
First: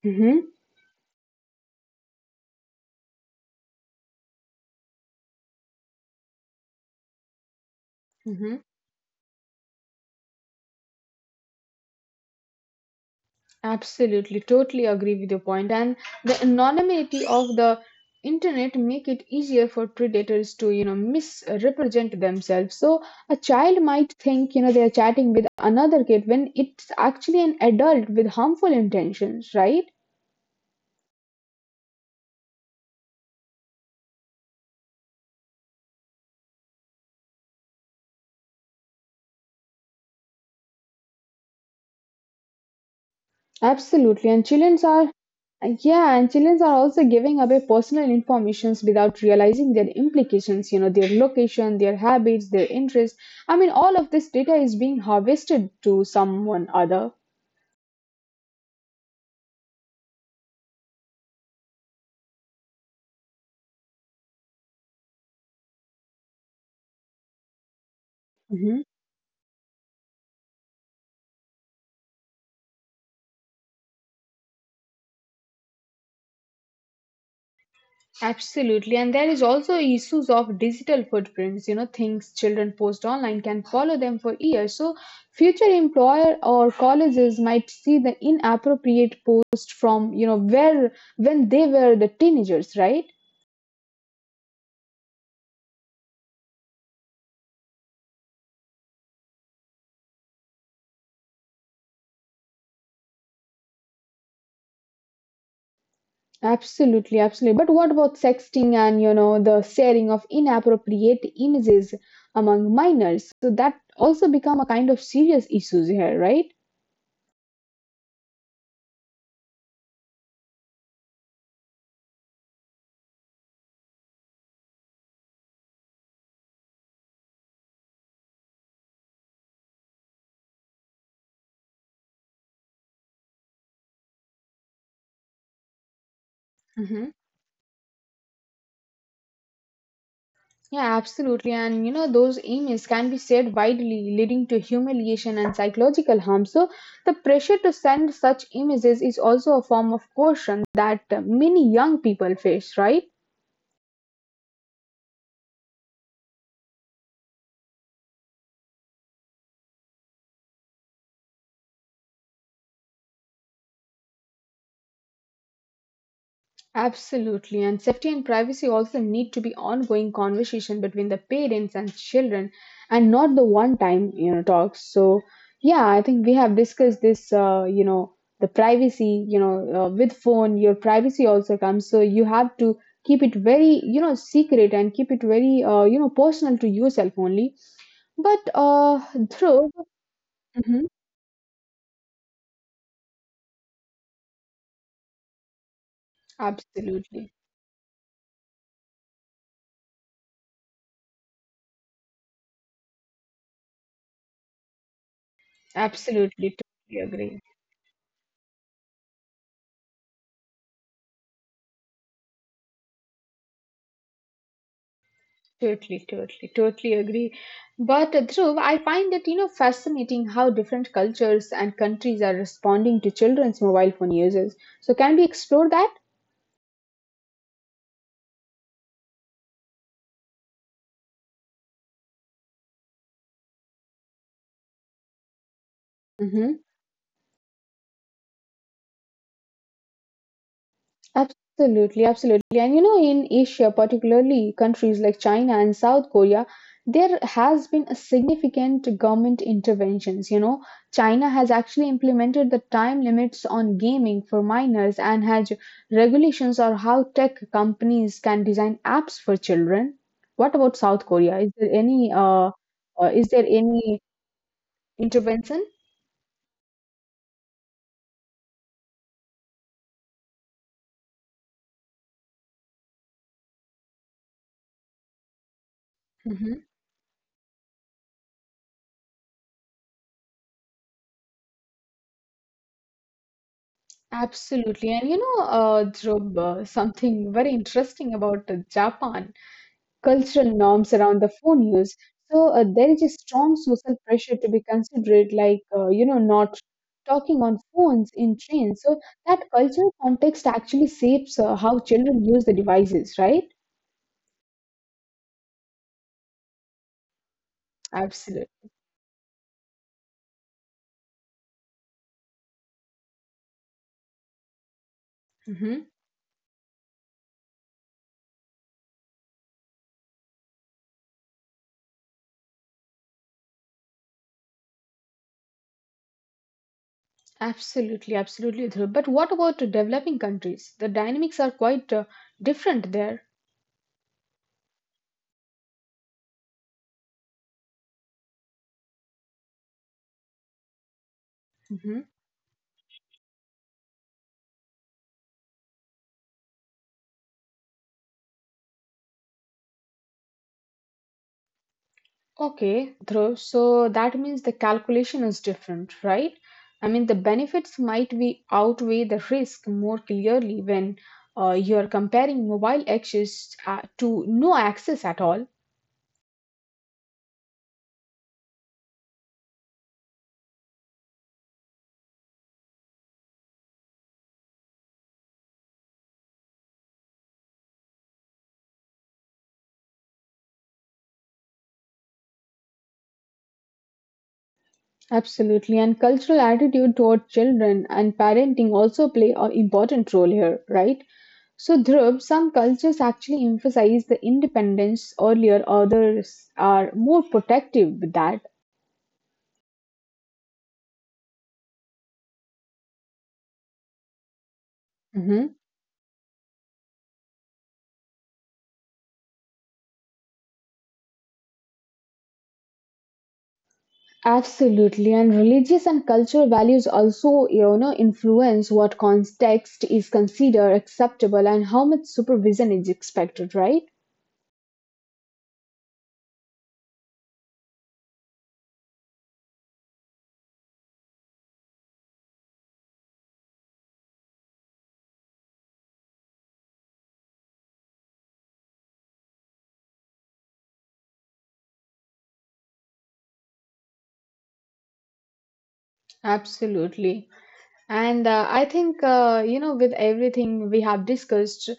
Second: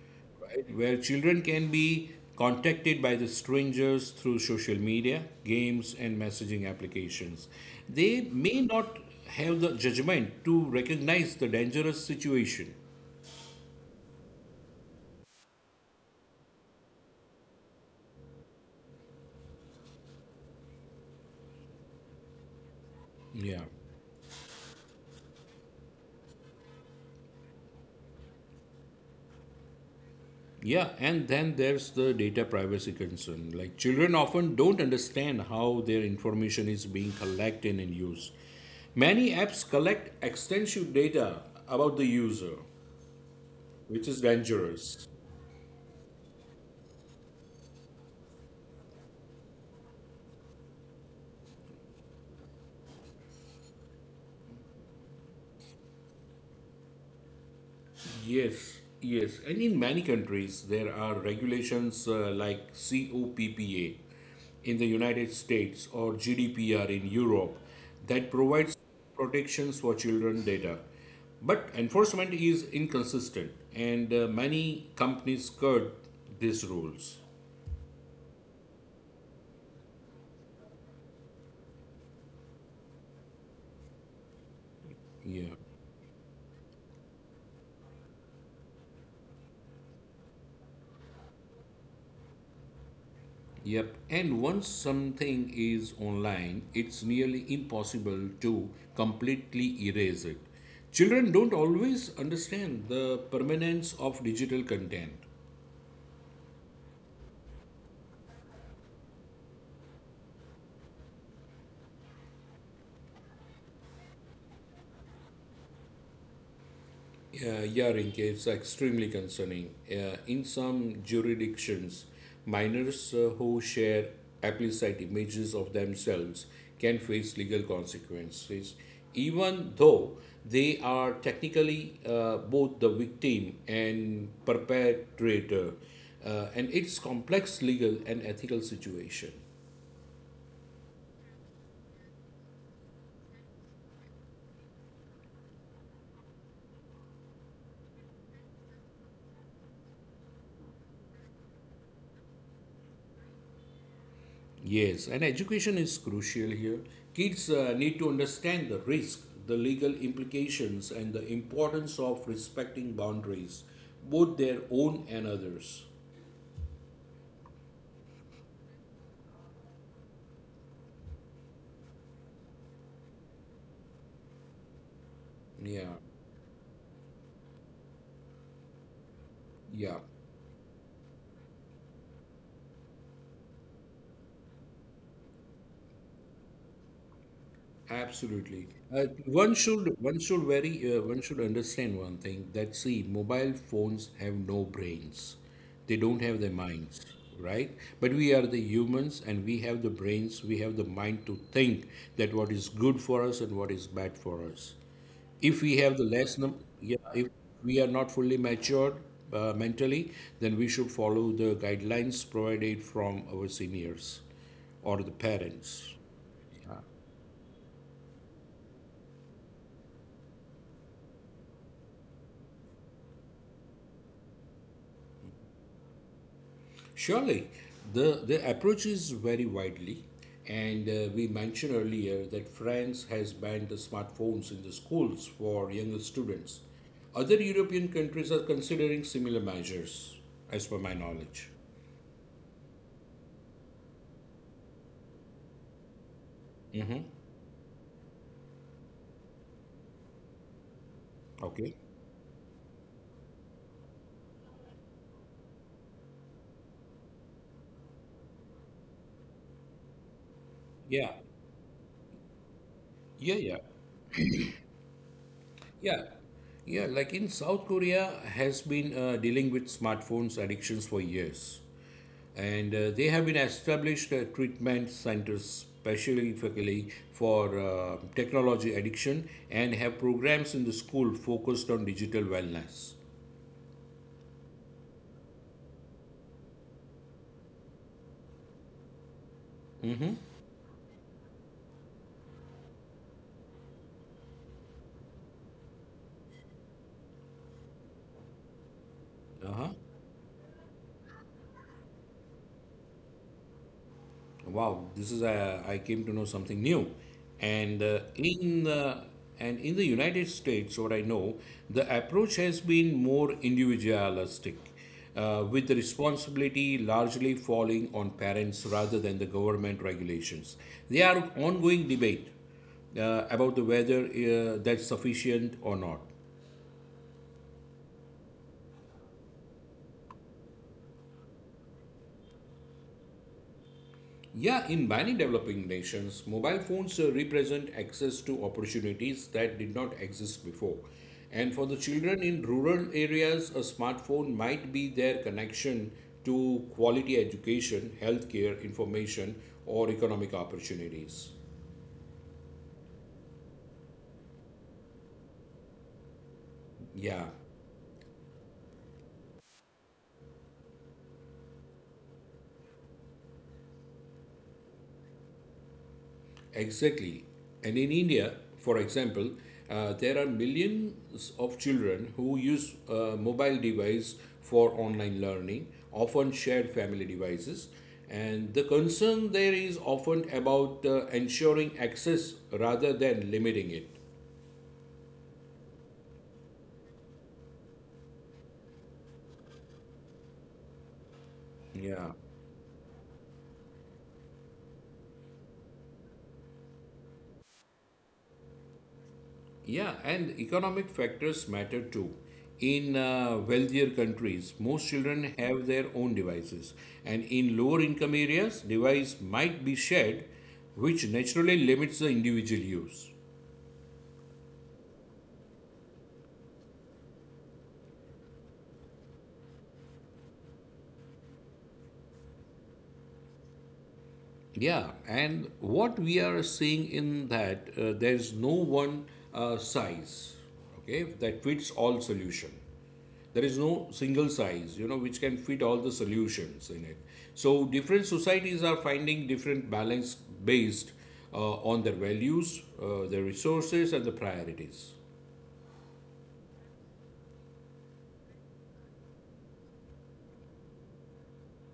S1: Mm-hmm.
S2: where children can be contacted by the strangers through social media, games, and messaging applications. They may not have the judgment to recognize the dangerous situation.
S1: Absolutely, totally agree with your point. And the anonymity of the internet make it easier for predators to, you know, misrepresent themselves. So a
S2: Yeah.
S1: child might think, you know, they are chatting with another kid when it's actually an adult with harmful intentions, right?
S2: Yeah, and then there's the data privacy concern. Like children often don't understand how their information is being collected and used. Many apps collect extensive data about the user, which is
S1: Absolutely. And children
S2: dangerous.
S1: are, yeah, and children are also giving away personal informations without realizing their implications, you know, their location, their habits, their interests. I mean, all of this data is being harvested to someone other.
S2: Yes. And in many countries, there are regulations like COPPA in the United States or GDPR in Europe that provides
S1: Mhm.
S2: protections for children data. But enforcement is inconsistent, and many companies skirt these rules.
S1: Absolutely. And there is also issues of digital footprints, you know, things children post online can follow them for years. So
S2: Yeah.
S1: future employer or colleges might see the inappropriate post from, you know, where when they were the teenagers, right?
S2: Yep, and once something is online, it's nearly impossible to completely erase it. Children don't always understand the permanence of digital content.
S1: Absolutely, absolutely. But what about sexting and, you know, the sharing of inappropriate images among minors? So that also become a kind of serious issues here, right?
S2: Earring is extremely concerning. In some jurisdictions, minors who share explicit images of themselves can face legal consequences, even though they are technically both the victim and perpetrator. And it's complex legal and ethical situation.
S1: Yeah, absolutely. And you know, those emails can be shared widely, leading to humiliation and psychological harm. So, the pressure to send such images is also a form of coercion that many young people face, right?
S2: Yes, and education is crucial here. Kids need to understand the risk, the legal implications, and the importance of respecting boundaries, both their own and others.
S1: Absolutely, and safety and privacy also need to be ongoing conversation between the parents and children, and not the one-time talks. So yeah,
S2: Yeah,
S1: I think we have discussed this. You know, the privacy. You know,
S2: yeah.
S1: with phone, your privacy also comes. So you have to keep it very secret and keep it very you know, personal to yourself only.
S2: Absolutely.
S1: But Through,
S2: One
S1: mhm,
S2: should understand one thing that see mobile phones have no brains. They don't have their minds,
S1: absolutely,
S2: right? But we are the humans and we have the brains, we have the mind to think that what is good for us and what is bad for us. If we have the less num
S1: absolutely,
S2: yeah,
S1: totally
S2: if
S1: agree.
S2: we are not fully matured mentally, then we should follow the guidelines provided from our seniors or the parents.
S1: Totally, totally, totally agree. But Dhruv, I find it, you know, fascinating how different cultures and countries are responding to children's mobile phone uses. So can we explore that?
S2: Surely, the approaches vary widely, and we mentioned earlier that France has banned the smartphones in the schools for younger students.
S1: Mhm.
S2: Other European countries are considering similar measures, as per my knowledge.
S1: Absolutely, absolutely. And you know, in Asia, particularly countries like China and South Korea, there has been a significant government interventions. You know, China has
S2: Okay.
S1: actually implemented the time limits on gaming for minors and has regulations on how tech companies can design apps for children. What about South
S2: Yeah.
S1: Korea? Is
S2: Yeah.
S1: there
S2: Yeah.
S1: any intervention?
S2: Yeah. Yeah. Like in South Korea, has been dealing with smartphones addictions for years. And they have been established treatment centers
S1: Hmm.
S2: specifically for technology addiction and have programs in the school focused on digital wellness.
S1: Absolutely. And you know, Dhruv, something very interesting about Japan. Cultural norms around the phone use. So there is a strong social pressure to be considerate, like you know, not talking on phones in trains. So that
S2: Uh-huh.
S1: cultural context actually shapes how children use the devices, right?
S2: Wow, this is I came to know something new, and uh,
S1: Absolutely.
S2: in the and in the United States, what I know, the approach has been more individualistic, with the
S1: Hmm.
S2: responsibility largely falling on parents rather than the government regulations. There are ongoing debate about the whether that's sufficient or not.
S1: Absolutely, absolutely. Dhruv. But what about the developing countries? The dynamics are quite different there.
S2: Yeah, in many developing nations, mobile phones represent access to opportunities that did not exist before. And for the children in rural areas, a smartphone might be their connection to quality education, healthcare, information, or economic opportunities.
S1: Okay, Dhruv, so that means the calculation is different, right? I mean, the
S2: Yeah.
S1: benefits might be outweigh the risk more clearly when you are comparing mobile access to no access at all.
S2: Exactly. And in India, for example, there are millions of children who use mobile device for online learning, often shared family devices. And the concern there is often about ensuring access rather than limiting it.
S1: Absolutely, and cultural attitude toward children and parenting also play an important role here, right? So,
S2: Yeah.
S1: Dhruv, some cultures actually emphasize the independence earlier, others are more protective with that.
S2: Yeah, and economic factors matter too. In wealthier countries, most children
S1: Mm-hmm.
S2: have their own devices, and in lower income areas, device might be shared, which naturally limits the individual use.
S1: Absolutely, and religious and cultural values also, you know, influence what context is considered acceptable and how much supervision is expected, right?
S2: Yeah, and what we are seeing in that there's no one size, okay, that fits all solution. There is no single size you know which can fit all the solutions in it, so different societies are finding different balance based on their values, their resources and the priorities.
S1: Absolutely. And I think, you know, with everything we have discussed,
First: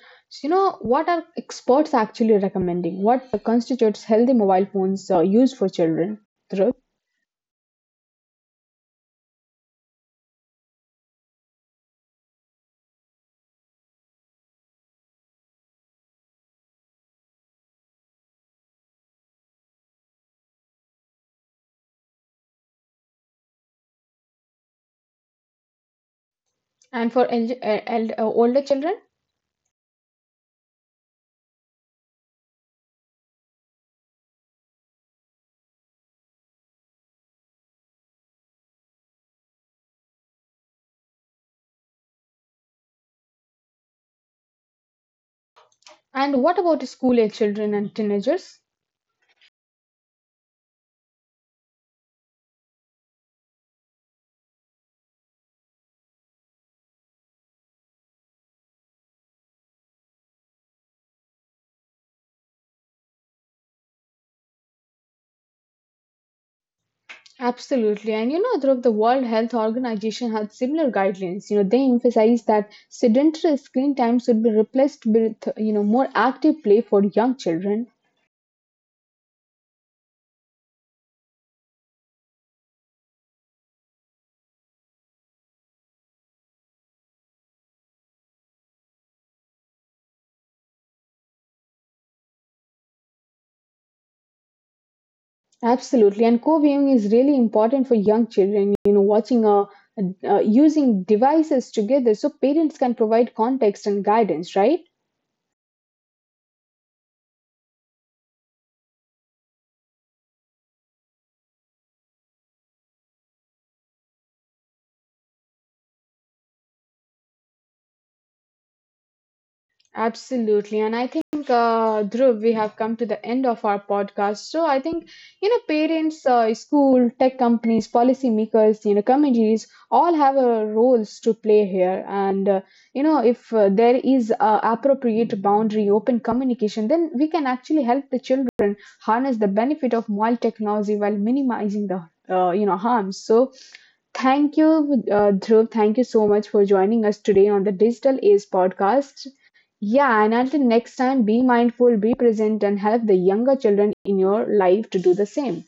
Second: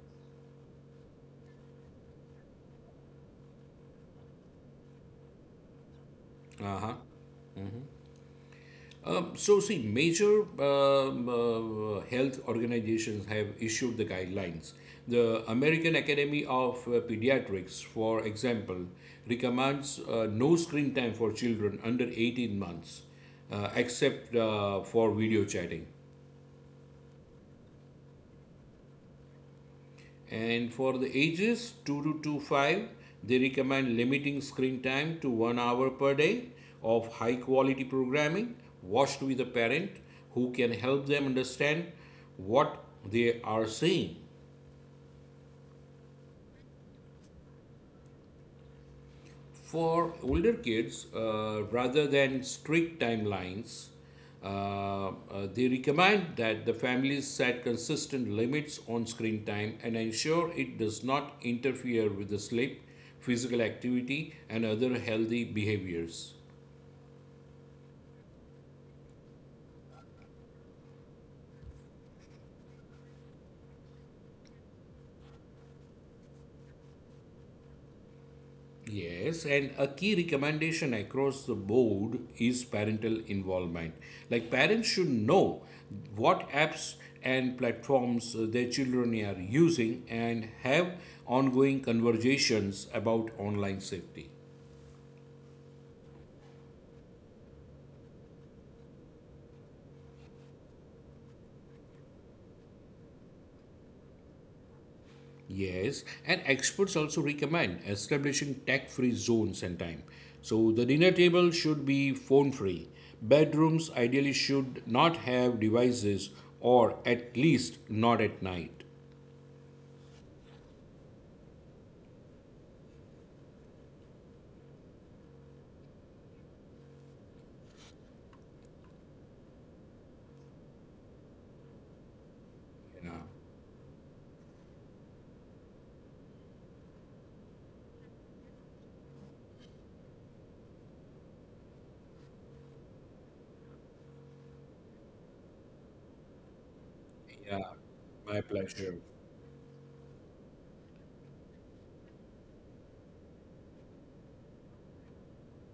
S1: you know, what are experts actually recommending? What constitutes healthy mobile phones used for children, Dhruv?
S2: Uh-huh. So see major health organizations have issued the guidelines, the American Academy of Pediatrics for example recommends no screen time for children under 18 months, except for video chatting.
S1: And for older children?
S2: And for the ages 2 to 25, they recommend limiting screen time to 1 hour per day of high quality programming watched with a parent who can help them understand what they are seeing.
S1: And what about school age children and teenagers?
S2: For older kids, rather than strict timelines, uh, uh, they recommend that the families set consistent limits on screen time and ensure it does not interfere with the sleep, physical activity, and other healthy behaviors.
S1: Absolutely. And you know, Dhruv, the World Health Organization had similar guidelines. You know, they emphasized that sedentary screen time should be replaced with, you know, more active play for young children.
S2: Yes, and a key recommendation across the board is parental involvement. Like parents should know what apps and platforms their children are using and have ongoing conversations about online safety.
S1: Absolutely. And co-viewing is really important for young children, you know, watching a, using devices together so parents can provide context and guidance, right?
S2: Yes, and experts also recommend establishing tech free zones and time. So the dinner table should be phone free. Bedrooms ideally should not have devices or at least not at night.
S1: Absolutely. And I think, Dhruv, we have come to the end of our podcast. So I think, you know, parents, school, tech companies, policymakers, you know, communities all have roles to play here. And, you
S2: Yeah.
S1: know, if there is appropriate boundary, open communication, then we can actually help the children harness the benefit of mobile technology while minimizing the, you know, harms. So thank you, Dhruv. Thank you so much for joining us
S2: Yeah,
S1: today on the Digital
S2: my
S1: Age
S2: pleasure.
S1: podcast. Yeah, and until next time, be mindful, be present, and help the younger children in your life to do the same.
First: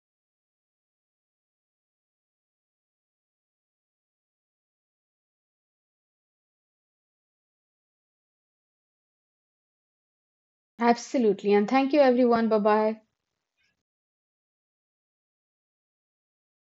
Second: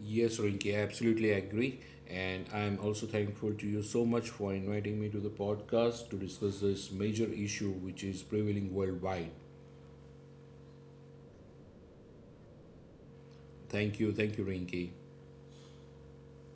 S2: Yes, Rinki, I absolutely agree. And I'm also thankful to you so much for inviting me to the podcast to discuss this major issue which is prevailing worldwide.
S1: Absolutely. And thank you, everyone. Bye bye.
S2: Thank you, Rinki.